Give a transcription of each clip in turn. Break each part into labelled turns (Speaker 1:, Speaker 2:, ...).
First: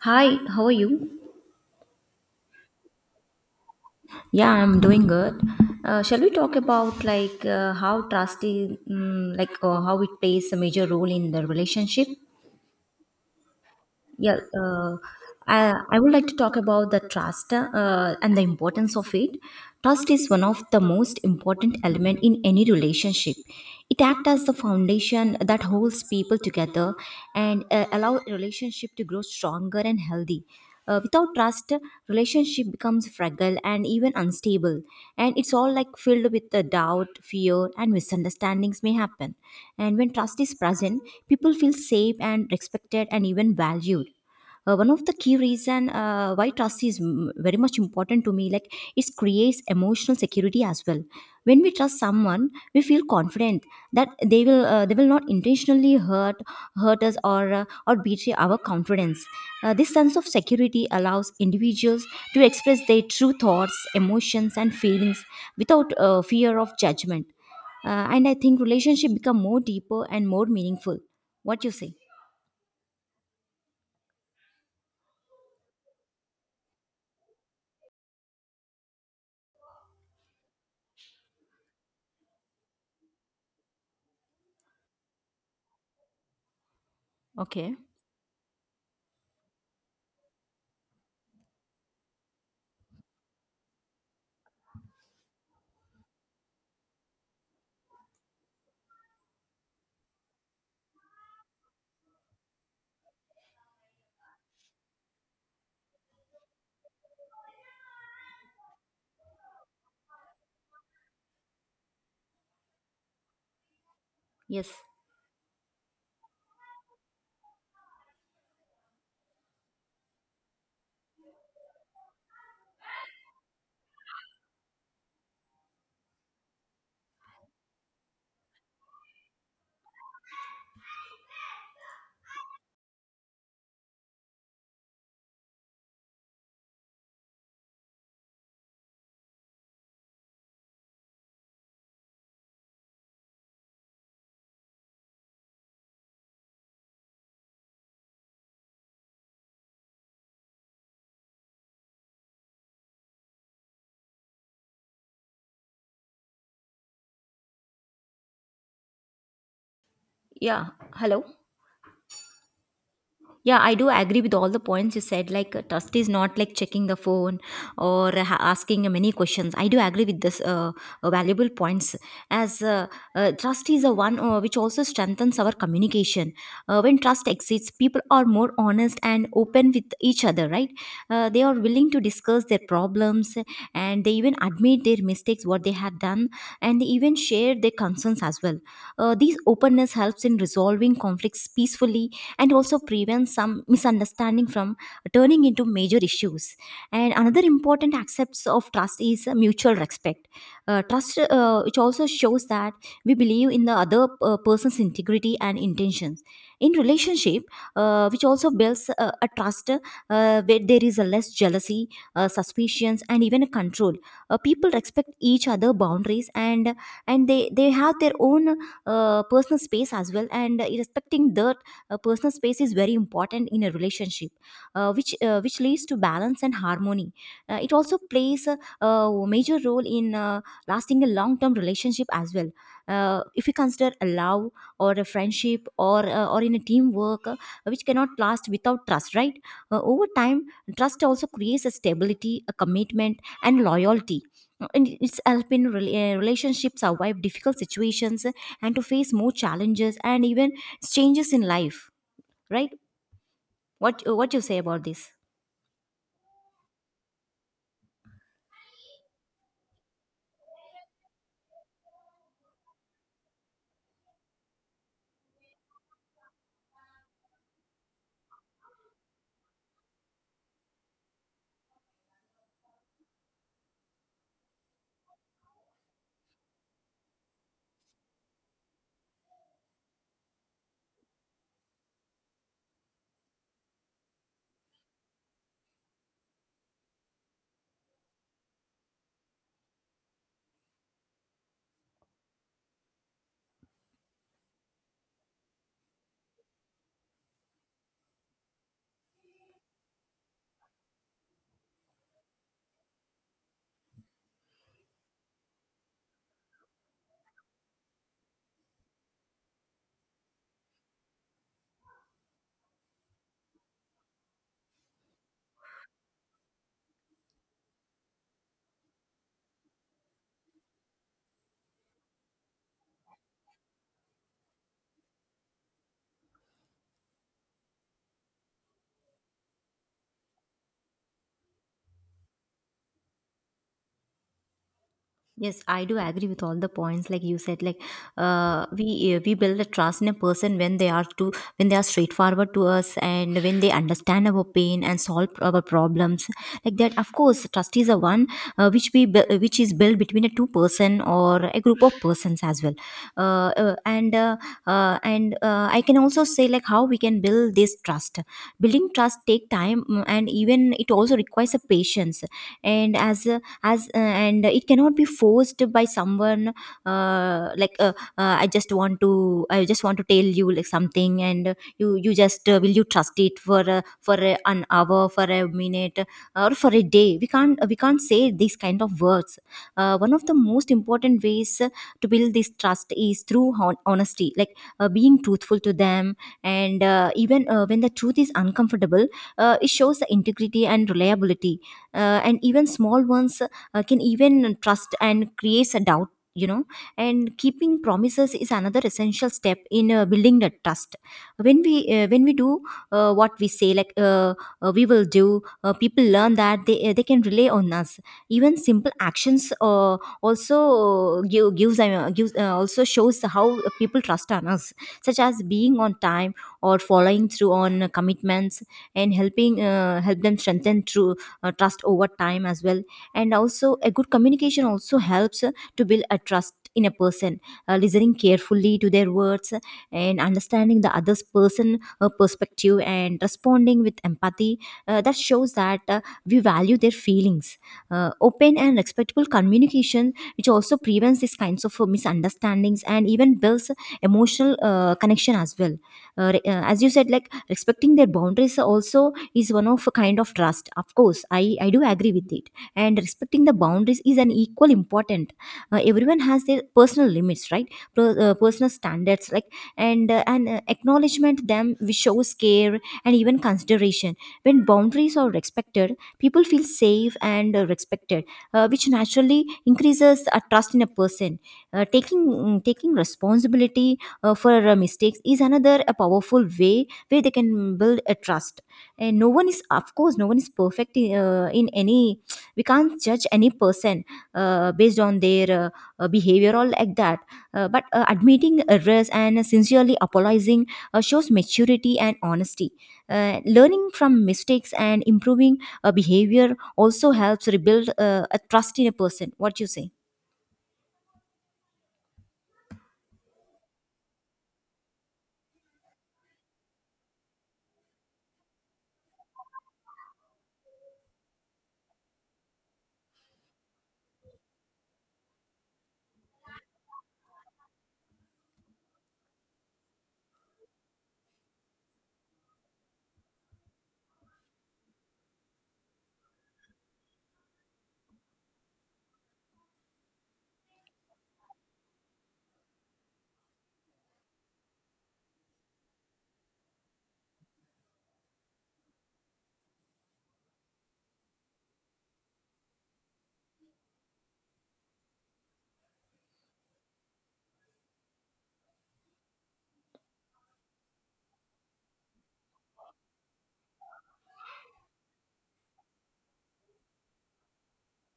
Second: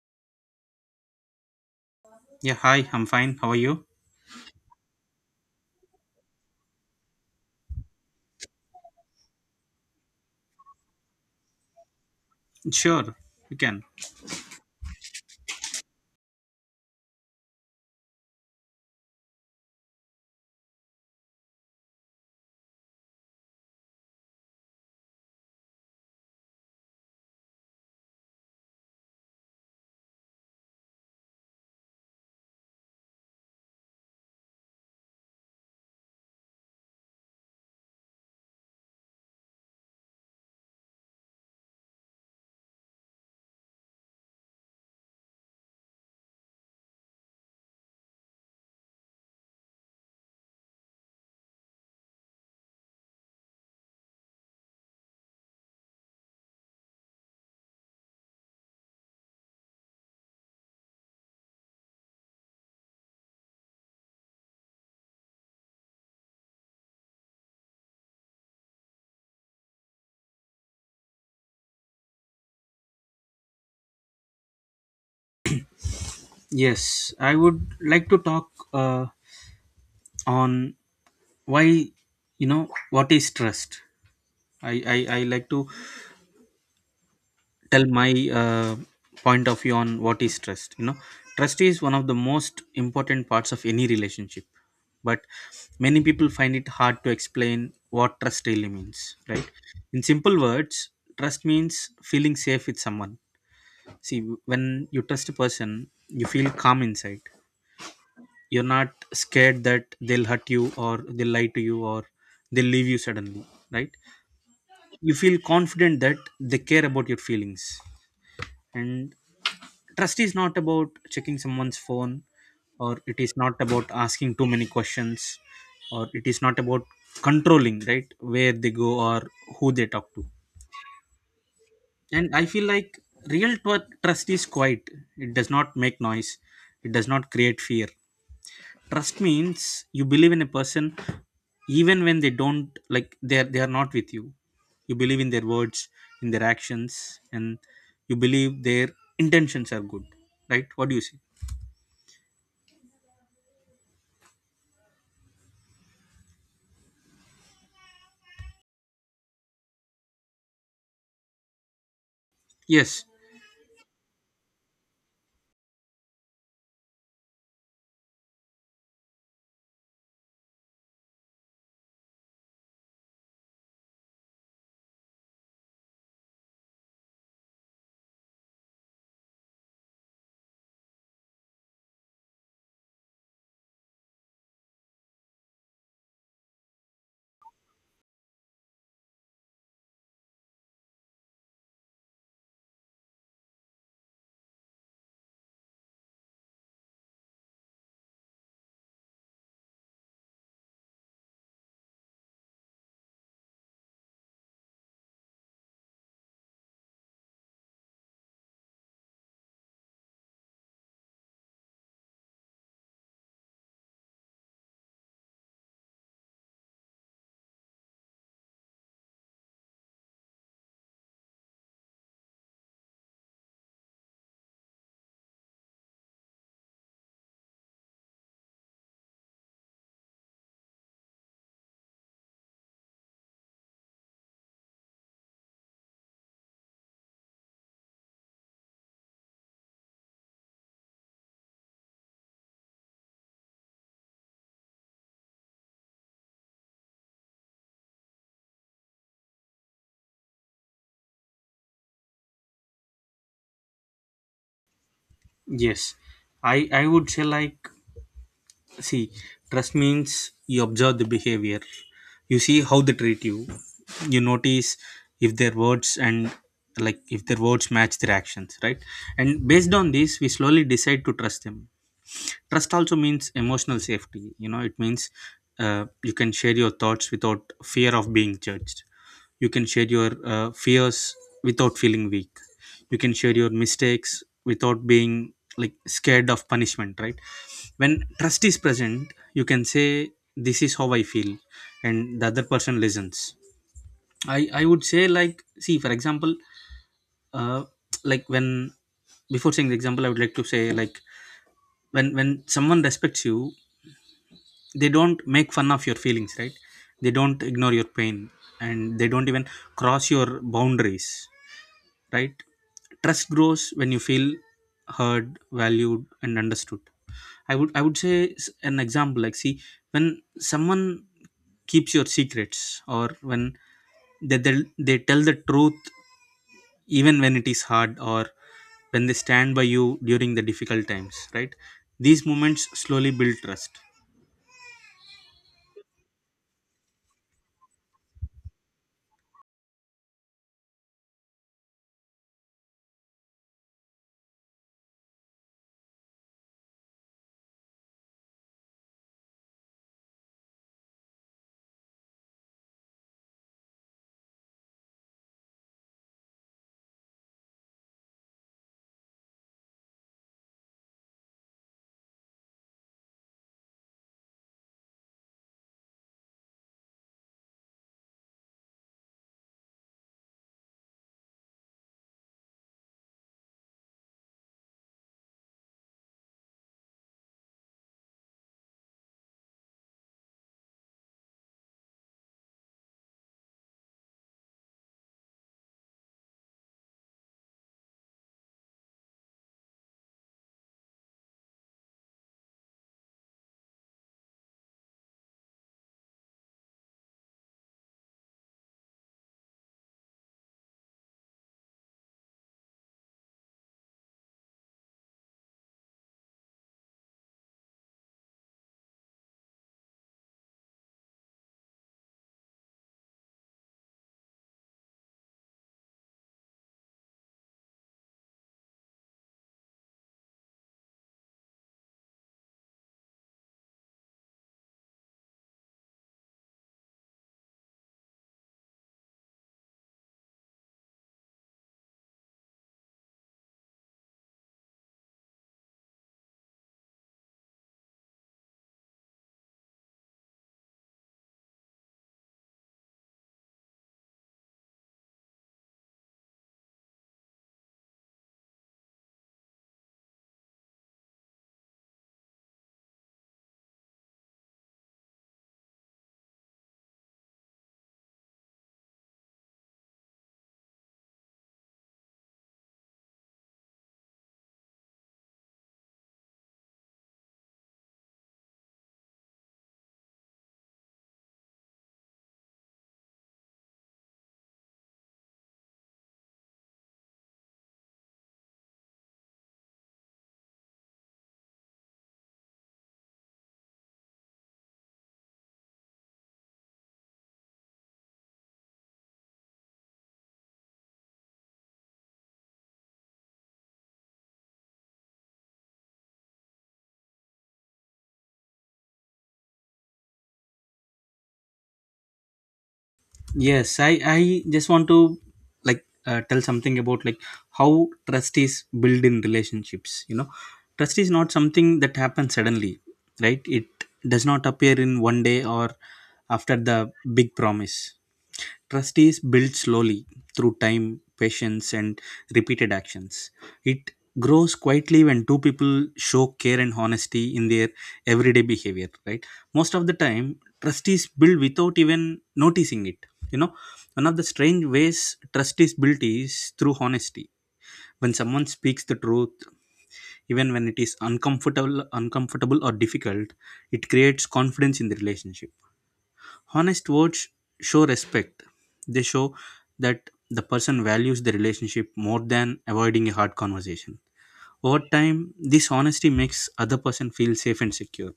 Speaker 1: Hi, how are you?
Speaker 2: Yeah, hi, I'm fine. How are you?
Speaker 1: Yeah, I'm doing good. Shall we talk about how trust is, how it plays a major role in the relationship?
Speaker 2: Sure, you can.
Speaker 1: Yeah, I would like to talk about the trust and the importance of it. Trust is one of the most important element in any relationship. It acts as the foundation that holds people together and allow relationship to grow stronger and healthy. Without trust, relationship becomes fragile and even unstable, and it's all like filled with the doubt, fear, and misunderstandings may happen. And when trust is present, people feel safe and respected and even valued. One of the key reason why trust is very much important to me, like it creates emotional security as well. When we trust someone we feel confident that they will not intentionally hurt us or betray our confidence. This sense of security allows individuals to express their true thoughts, emotions and feelings without fear of judgment. And I think relationship become more deeper and more meaningful. What you say?
Speaker 2: Yes, I would like to talk uh, on why, what is trust? I like to
Speaker 1: Okay.
Speaker 2: tell my point of view on what is trust. You know, trust is one of the most important parts of any relationship, but many people find it hard to explain what trust really means, right? In simple words, trust means feeling safe with someone. See, when you trust a person, you feel calm inside. You're not scared that they'll hurt you or they'll lie to you or they'll leave you suddenly, right?
Speaker 1: Yes.
Speaker 2: You feel confident that they care about your feelings. And trust is not about checking someone's phone or it is not about asking too many questions or it is not about controlling, right? Where they go or who they talk to. And I feel like trust is quiet, it does not make noise, it does not create fear. Trust means you believe in a person even when they don't, like they are not with you. You believe in their words, in their actions, and you believe their intentions are good, right? What do you say?
Speaker 1: Yeah. Hello.
Speaker 2: Yes,
Speaker 1: Yeah, I do agree with all the points you said. Like, trust is not like checking the phone or asking many questions. I do agree with this valuable points. As Trust is a one which also strengthens our communication. When trust exists, people are more honest and open with each other, right? They are willing to discuss their problems and they even admit their mistakes, what they have done, and they even share their concerns as well. This openness helps in resolving conflicts peacefully and also prevent some misunderstanding from turning into major issues. And another important aspect of trust is mutual respect. Trust, which also shows that we believe in the other person's integrity and intentions. In relationship, which also builds a trust where there is a less jealousy, suspicions, and even a control. People respect each other boundaries and they have their own personal space as well, and respecting the personal space is very important in a relationship, which leads to balance and harmony. It also plays a major role in lasting a long term relationship as well. If you consider a love or a friendship or in a teamwork, which cannot last without trust, right? Over time trust also creates a stability, a commitment and loyalty. And it's helping relationships survive difficult situations, and to face more challenges and even changes in life, right? What you say about this?
Speaker 2: yes, I would say like, see, trust means you observe the behavior, you see how they treat you, you notice if their words and, like, if their words match their actions, right? And based on this we slowly decide to trust them. Trust also means emotional safety, you know. It means you can share your thoughts without fear of being judged, you can share your fears without feeling weak, you can share your mistakes without being, like, scared of punishment, right? When trust is present you can say, this is how I feel, and the other person listens. I would say like, see, for example, uh, like when, before saying the example I would like to say like, when someone respects you, they don't make fun of your feelings, right? They don't ignore your pain and they don't even cross your boundaries, right? Trust grows when you feel heard, valued, and understood. I would say an example like, see, when someone keeps your secrets, or when they they, they tell the truth even when it is hard, or when they stand by you during the difficult times, right? These moments slowly build trust.
Speaker 1: Yes, I do agree with all the points. Like you said, like we build a trust in a person when they are to when they are straightforward to us and when they understand our pain and solve our problems. Like that, of course, trust is a one which is built between a two person or a group of persons as well. Uh, uh, and uh, and I can also say like how we can build this trust. Building trust take time, and even it also requires a patience. And as a as and it cannot be forced by someone. I just want to tell you like something, and you you just will you trust it for an hour, for a minute or for a day? We can't say these kind of words. One of the most important ways to build this trust is through honesty, like being truthful to them, and even when the truth is uncomfortable, it shows the integrity and reliability. And even small ones can even trust and creates a doubt, you know. And keeping promises is another essential step in building the trust. When we do what we say like we will do, people learn that they can rely on us. Even simple actions also give, gives gives also shows how people trust on us, such as being on time or following through on commitments, and helping help them strengthen through trust over time as well. And also a good communication also helps to build a trust in a person. Listening carefully to their words and understanding the other's person perspective and responding with empathy, that shows that we value their feelings. Open and respectful communication which also prevents these kinds of misunderstandings and even builds emotional connection as well. As you said, like respecting their boundaries also is one of a kind of trust. Of course I do agree with you, and respecting the boundaries is an equal important. Everyone has their personal limits, right? Personal standards, like and acknowledgement them, which shows care and even consideration. When boundaries are respected, people feel safe and respected, which naturally increases a trust in a person. Taking taking responsibility for mistakes is another a powerful way where they can build a trust. And no one is, of course, no one is perfect in any. We can't judge any person based on their behavior or like that. But admitting errors and sincerely apologizing shows maturity and honesty. Learning from mistakes and improving behavior also helps rebuild a trust in a person. What do you say?
Speaker 2: Yes, I just want to, like, tell something about, like, how trust is built in relationships, you know. Trust is not something that happens suddenly, right? It does not appear in one day or after the big promise. Trust is built slowly, through time, patience, and repeated actions. It grows quietly when two people show care and honesty in their everyday behavior, right? Most of the time trust is built without even noticing it, you know. One of the strange ways trust is built is through honesty. When someone speaks the truth even when it is uncomfortable or difficult, it creates confidence in the relationship. Honest words show respect, they show that the person values the relationship more than avoiding a hard conversation. Over time, this honesty makes other person feel safe and secure.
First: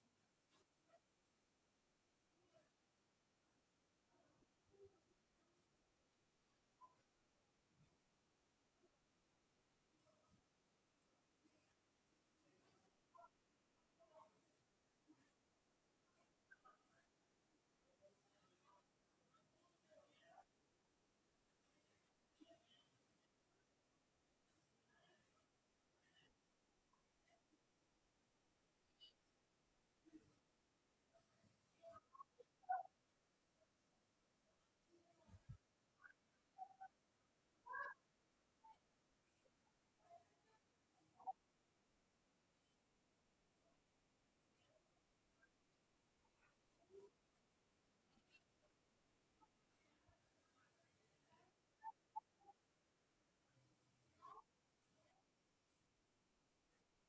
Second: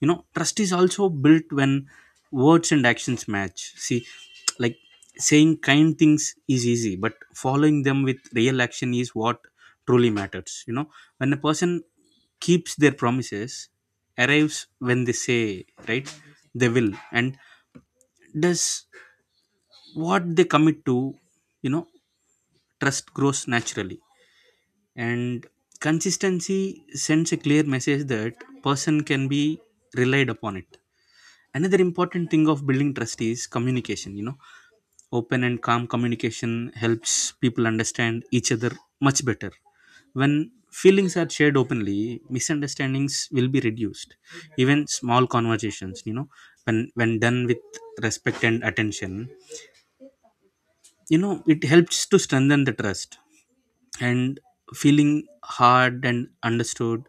Speaker 2: You know, trust is also built when words and actions match. See, like, saying kind things is easy but following them with real action is what truly matters, you know. When a person keeps their promises, arrives when they say, right, they will, and does what they commit to, you know, trust grows naturally, and consistency sends a clear message that person can be relied upon it. Another important thing of building trust is communication, you know. Open and calm communication helps people understand each other much better. When feelings are shared openly, misunderstandings will be reduced. Even small conversations, you know, when done with respect and attention, you know, it helps to strengthen the trust. And feeling heard and understood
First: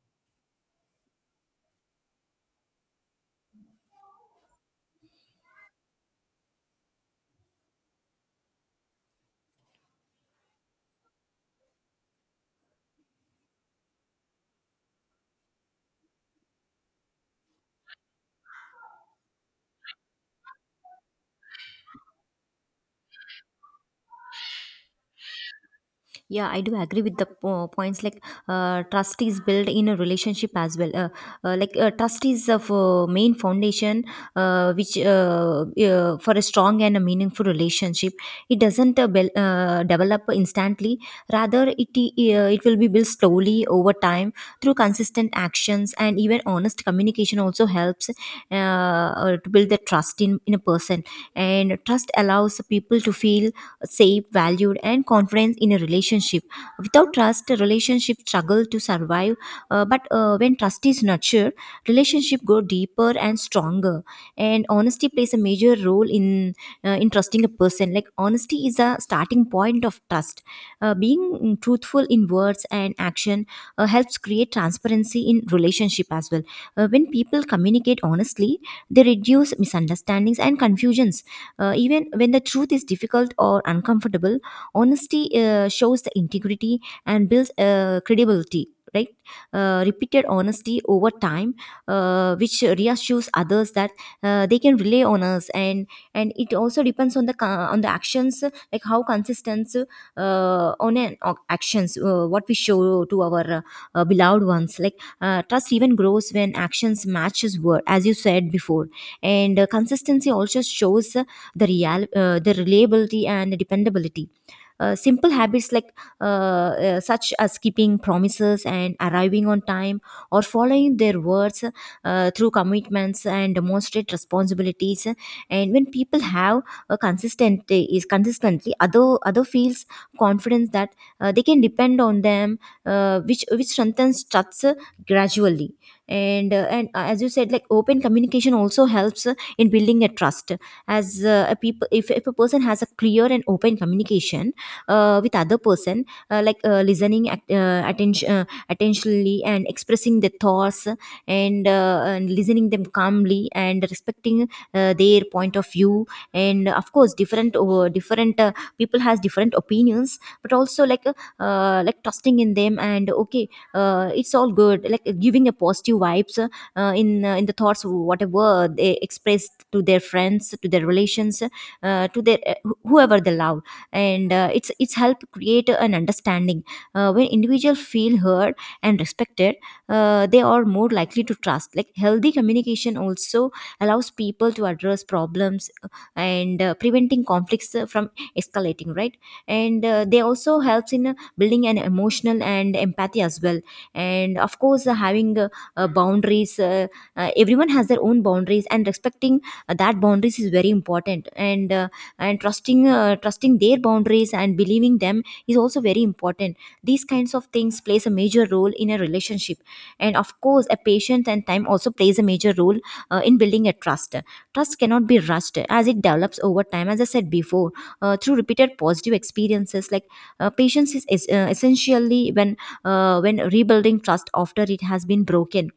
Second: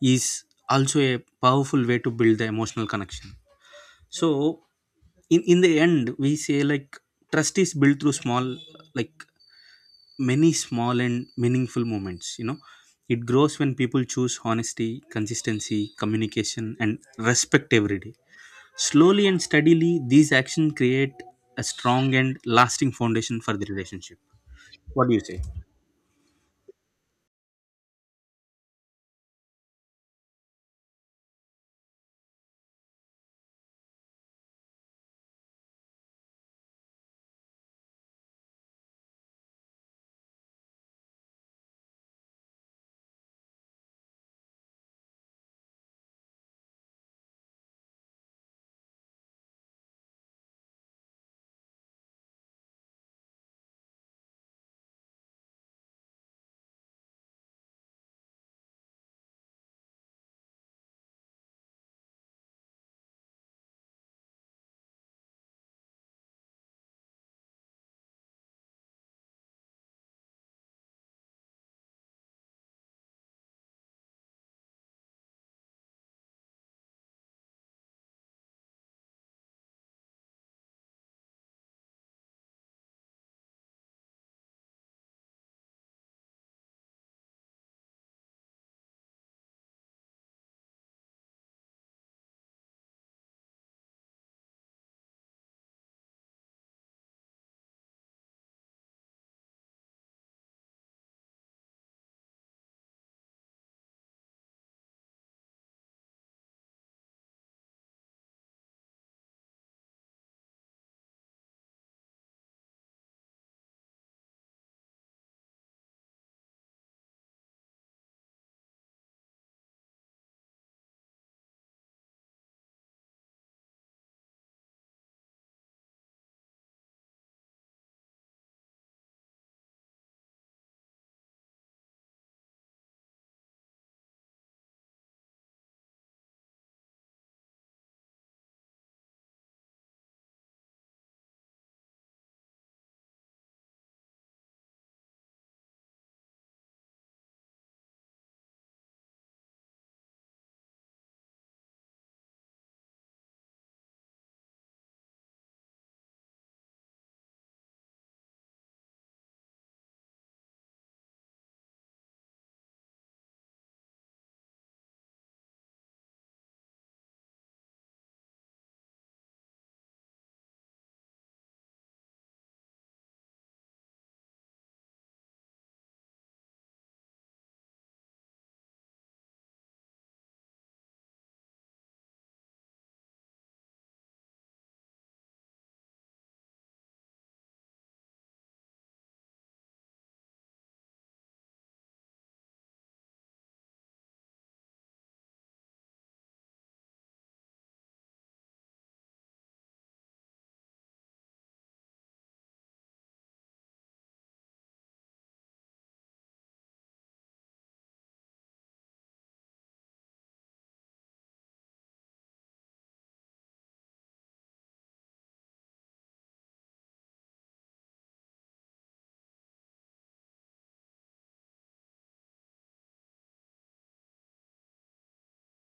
Speaker 2: is also a powerful way to build the emotional connection. So, in the end we say like, trust is built through small, like, many small and meaningful moments, you know. It grows when people choose honesty, consistency, communication, and respect every day. Slowly and steadily these actions create a strong and lasting foundation for the relationship. What do you say?
Speaker 1: Yeah, I do agree with the points, like trust is built in a relationship as well. Trust is the main foundation, which for a strong and a meaningful relationship. It doesn't bel develop instantly. Rather, it will be built slowly over time through consistent actions and even honest communication. Also helps to build the trust in a person, and trust allows people to feel safe, valued, and confidence in a relationship. Without trust, a relationship struggle to survive. But when trust is nurtured, relationship grow deeper and stronger. And honesty plays a major role in trusting a person. Like honesty is a starting point of trust. Being truthful in words and action helps create transparency in relationship as well. When people communicate honestly, they reduce misunderstandings and confusions, even when the truth is difficult or uncomfortable, honesty shows the integrity and builds credibility. Right, repeated honesty over time which reassures others that they can rely on us. And it also depends on the on the actions, like how consistent actions what we show to our beloved ones. Like trust even grows when actions matches word, as you said before, and consistency also shows the real the reliability and dependability. Uh, simple habits like uh, uh, such as keeping promises and arriving on time or following their words through commitments and demonstrate responsibilities. And when people have a consistent is consistently, other feels confidence that they can depend on them, which strengthens trust gradually. And as you said, like open communication also helps in building a trust. As a people, if a person has a clear and open communication with other person, listening at, attention attentionally and expressing their thoughts, and listening them calmly and respecting their point of view. And of course different people has different opinions, but also like trusting in them, and okay, it's all good, like giving a positive vibes in the thoughts whatever they express to their friends, to their relations, to their whoever they love. And it's help create an understanding when individuals feel heard and respected, they are more likely to trust. Like healthy communication also allows people to address problems and preventing conflicts from escalating, right? and They also helps in building an emotional and empathy as well. And of course having boundaries, everyone has their own boundaries, and respecting that boundaries is very important. And trusting, trusting their boundaries and believing them is also very important. These kinds of things plays a major role in a relationship. And of course a patience and time also plays A major role in building a trust. Trust cannot be rushed as it develops over time, as I said before, through repeated positive experiences. Like patience is essentially when rebuilding trust after it has been broken,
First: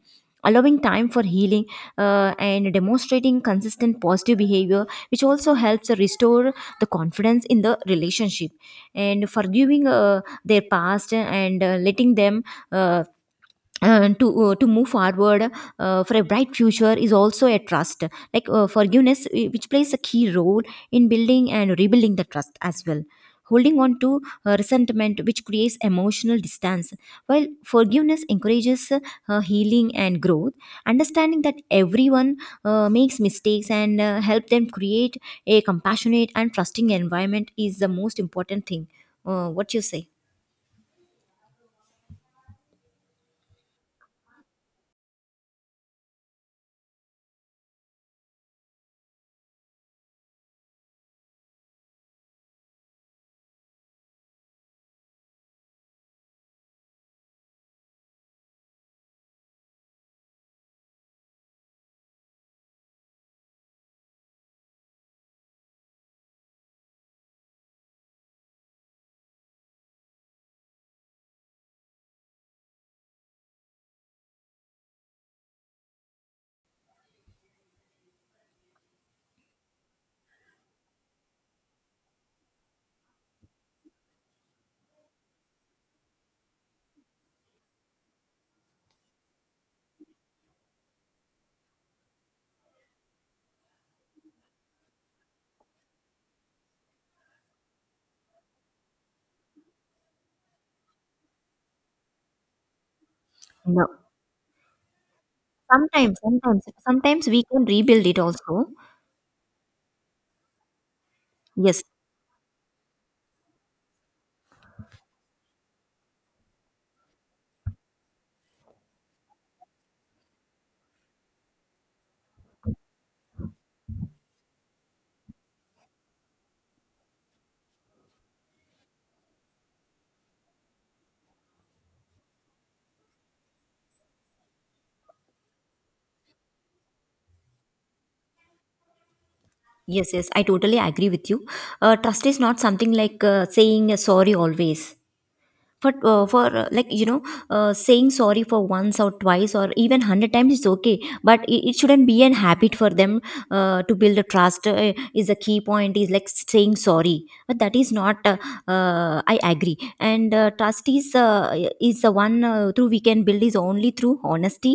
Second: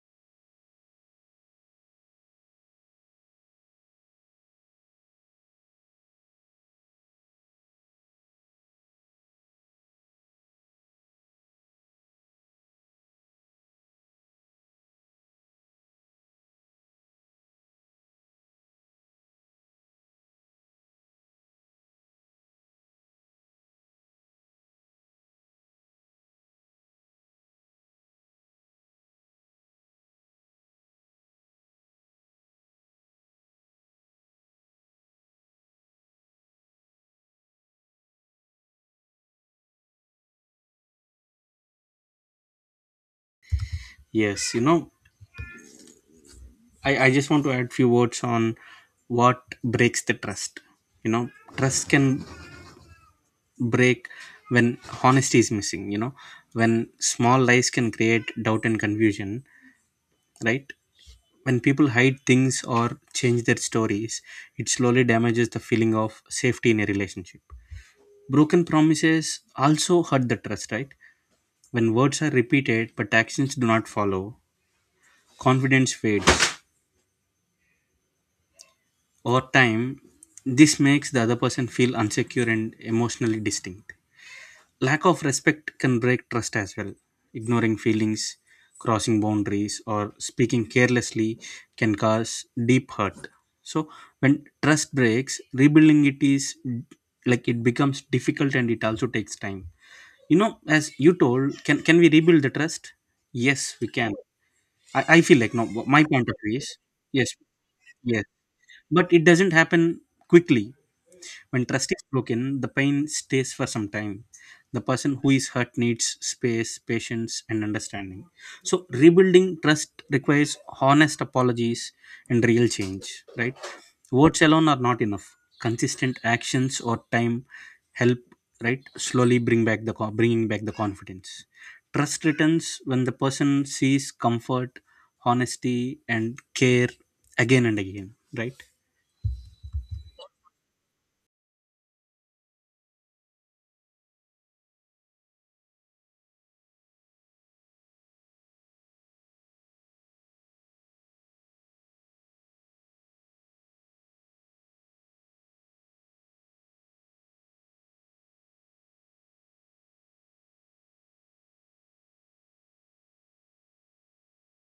Speaker 1: allowing time for healing, and demonstrating consistent positive behavior, which also helps restore the confidence in the relationship. And forgiving their past and letting them uh, to move forward for a bright future is also a trust. Like forgiveness, which plays a key role in building and rebuilding the trust as well. Holding on to resentment, which creates emotional distance, while forgiveness encourages healing and growth. Understanding that everyone makes mistakes and help them create a compassionate and trusting environment is the most important thing. What you say?
Speaker 2: Yes, you know, I just want to add few words on what breaks the trust, you know. Trust can break when honesty is missing, you know, when small lies can create doubt and confusion, right? When people hide things or change their stories, it slowly damages the feeling of safety in a relationship. Broken promises also hurt the trust, right? When words are repeated but actions do not follow, confidence fades. Over time this makes the other person feel insecure and emotionally distinct. Lack of respect can break trust as well. Ignoring feelings, crossing boundaries, or speaking carelessly can cause deep hurt. So, when trust breaks, rebuilding it is, like, it becomes difficult and it also takes time. You know, as you told, can we rebuild the trust? Yes, we
Speaker 1: No.
Speaker 2: can. I feel like, no, my
Speaker 1: Sometimes,
Speaker 2: point of view
Speaker 1: sometimes,
Speaker 2: is,
Speaker 1: sometimes
Speaker 2: yes,
Speaker 1: we can rebuild it
Speaker 2: yes.
Speaker 1: also.
Speaker 2: But it doesn't happen quickly. When
Speaker 1: Yes,
Speaker 2: trust is broken, the pain stays for some time. The person who is hurt needs space, patience, and understanding. So, rebuilding trust requires honest apologies and real change, right? Words alone are not enough. Consistent actions or time help, right? Slowly bring back the bringing back the confidence. Trust returns when the person sees comfort, honesty, and care again and again, right?
Speaker 1: yes, yes, I totally agree with you. Trust is not something like saying sorry always. For Like, you know, saying sorry for once or twice or even 100 times is okay, but it shouldn't be an habit for them to build a trust. Is a key point is like saying sorry, but that is not I agree. And trust is the one through we can build is only through honesty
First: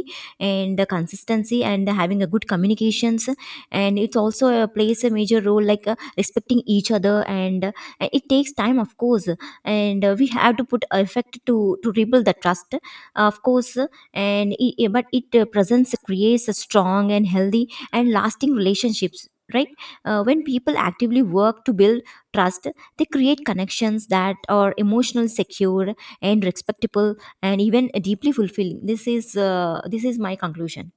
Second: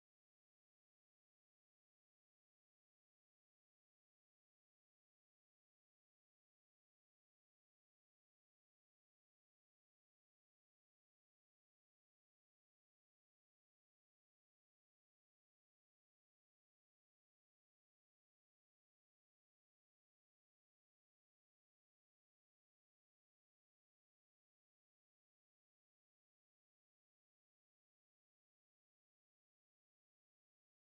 Speaker 1: and consistency and having a good communications, and it's also plays a major role, like respecting each other, and it takes time, of course. And we have to put effect to rebuild the trust, of course. But it presents, creates a strong and healthy and lasting relationships, right? When people actively work to build trust, they create connections that are emotional, secure, and respectable, and even deeply fulfilling. This is this is my conclusion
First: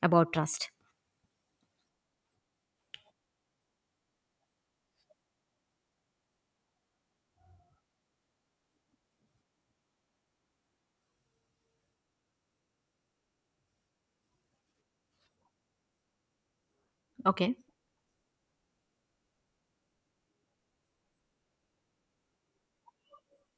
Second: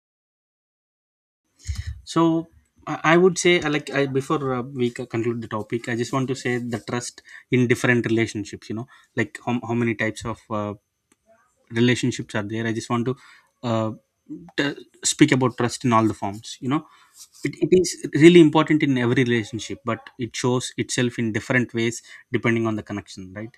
Speaker 1: about trust.
Speaker 2: So, I would say, like, I, before we conclude the topic, I just want to say the trust in different relationships, you know. Like, how many types of relationships are there. I just want to uh, t- speak about trust in all the forms, you know. it,
Speaker 1: Okay.
Speaker 2: it is really important in every relationship but it shows itself in different ways depending on the connection, right?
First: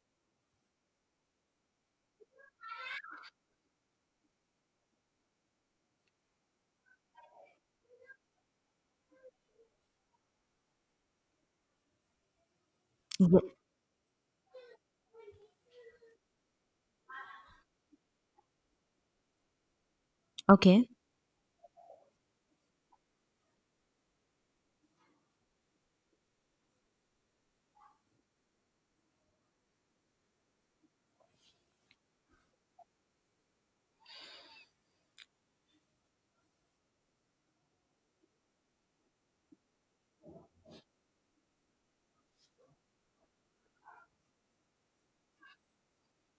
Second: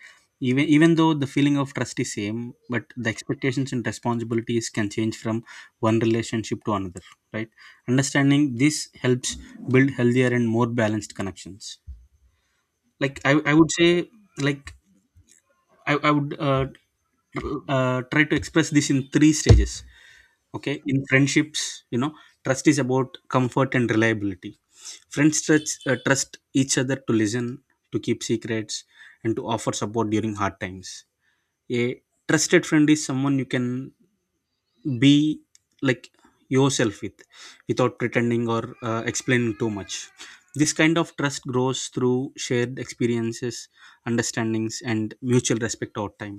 Speaker 2: Even though the feeling of trust is same, but the expectations and responsibilities can change from one relationship to another, right? Understanding this helps build healthier and more balanced connections. Like, i,
Speaker 1: Ye-
Speaker 2: I would say, like, I would try to express this in three stages. Okay,
Speaker 1: okay,
Speaker 2: in friendships, you know, trust is about comfort and reliability. Friends trust each other to listen, to keep secrets, and to offer support during hard times. A trusted friend is someone you can be, like, yourself with, without pretending or explaining too much. This kind of trust grows through shared experiences, understandings, and mutual respect over time.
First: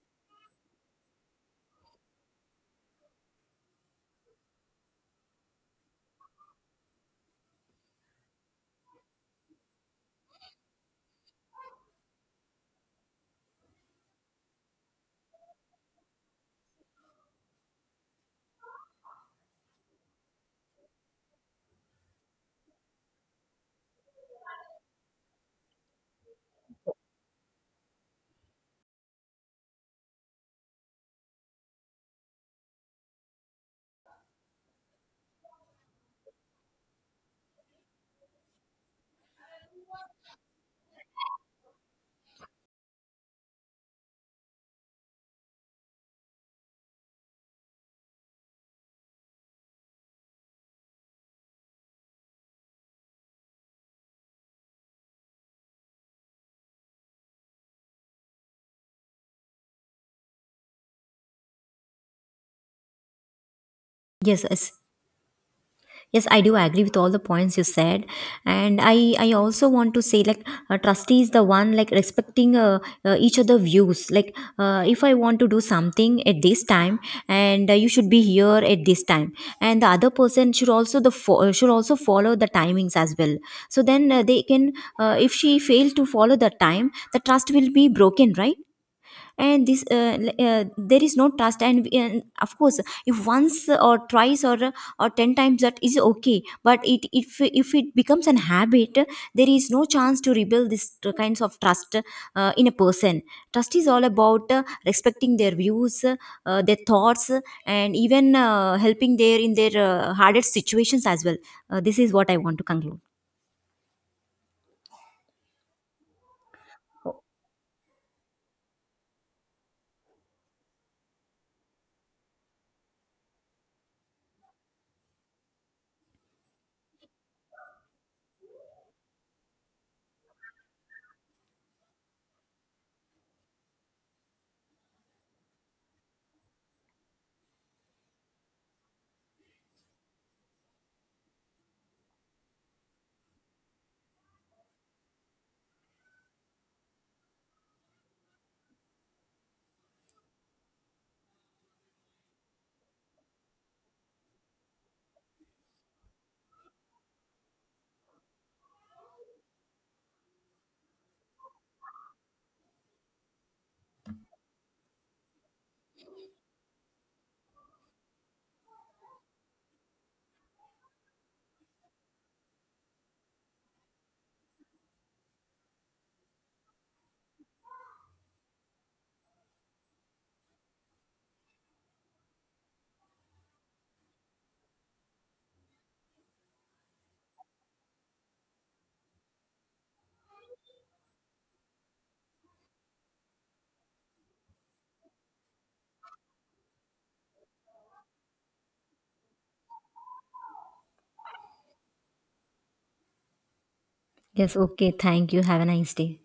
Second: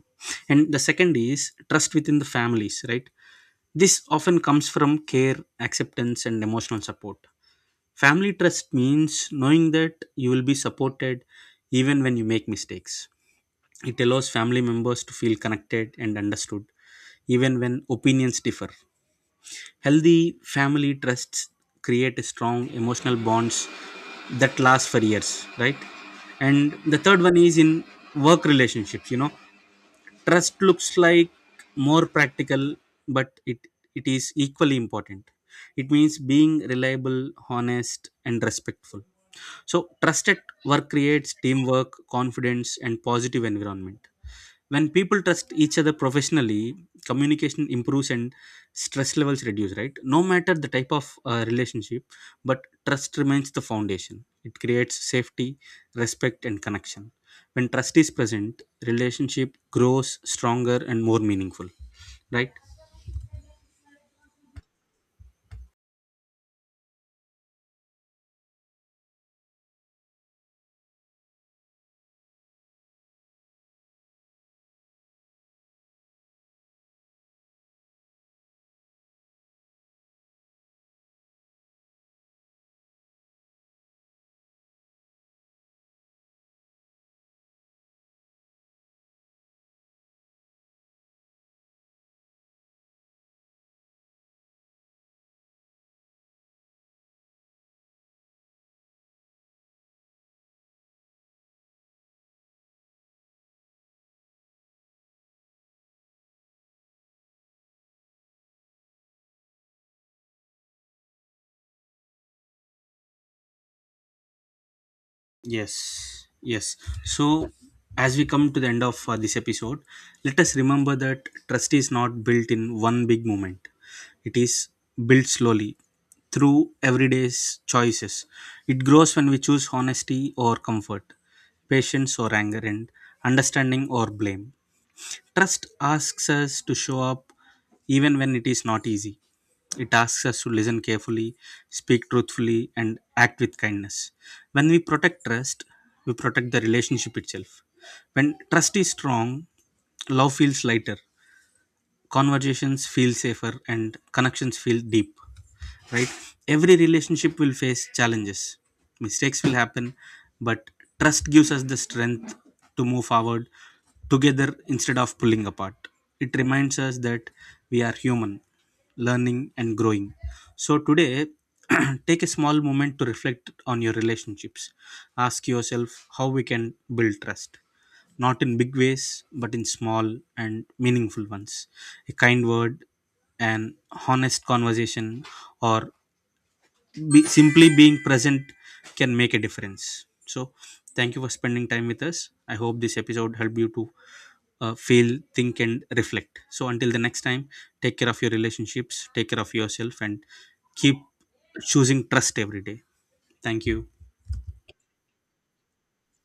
Speaker 2: And the second is trust within the families, right? This often comes from care, acceptance, and emotional support. Family trust means knowing that you will be supported even when you make mistakes. It allows family members to feel connected and understood, even when opinions differ. Healthy family trusts create a strong emotional bonds that last for years, right? And the third one is in work relationships. You know, trust looks like more practical, but it is equally important. It means being reliable, honest, and respectful. So, trust at work creates teamwork, confidence, and positive environment. When people trust each other professionally, communication improves and stress levels reduce, right? No matter the type of relationship, but trust remains the foundation. It creates safety, respect, and connection. When trust is present, relationship grows stronger and more meaningful, right?
Speaker 1: yes, yes, yes, I do agree with all the points you said. And I also want to say, like, trustee is the one like respecting each other views. Like, if I want to do something at this time, and you should be here at this time, and the other person should also should also follow the timings as well. So then they can if she fails to follow the time, the trust will be broken, right? And this there is no trust. And, of course, if once or twice or 10 times, that is okay. But it, if it becomes an habit, there is no chance to rebuild this kinds of trust in a person. Trust is all about respecting their views, their thoughts, and even helping their in their hardest situations as well. This is what I want to conclude.
Speaker 2: Yes, yes. So, as we come to the end of this episode, let us remember that trust is not built in one big moment. It is built slowly through everyday's choices. It grows when we choose honesty or comfort, patience or anger, and understanding or blame. Trust asks us to show up even when it is not easy. It asks us to listen carefully, speak truthfully, and act with kindness. When we protect trust, we protect the relationship itself. When trust is strong, love feels lighter, conversations feel safer, and connections feel deep, right? Every relationship will face challenges, mistakes will happen, but trust gives us the strength to move forward together instead of pulling apart. It reminds us that we are human, learning and growing. So today take a small moment to reflect on your relationships. Ask yourself how we can build trust, not in big ways, but in small and meaningful ones. A kind word, an honest conversation, or simply being present can make a difference. So, thank you for spending time with us. I hope this episode helped you to feel, think, and reflect. So, until the next time, take care of your relationships, take care of yourself, and keep choosing trust every day. Thank you.
Speaker 1: Yes, okay, thank you, have a nice day.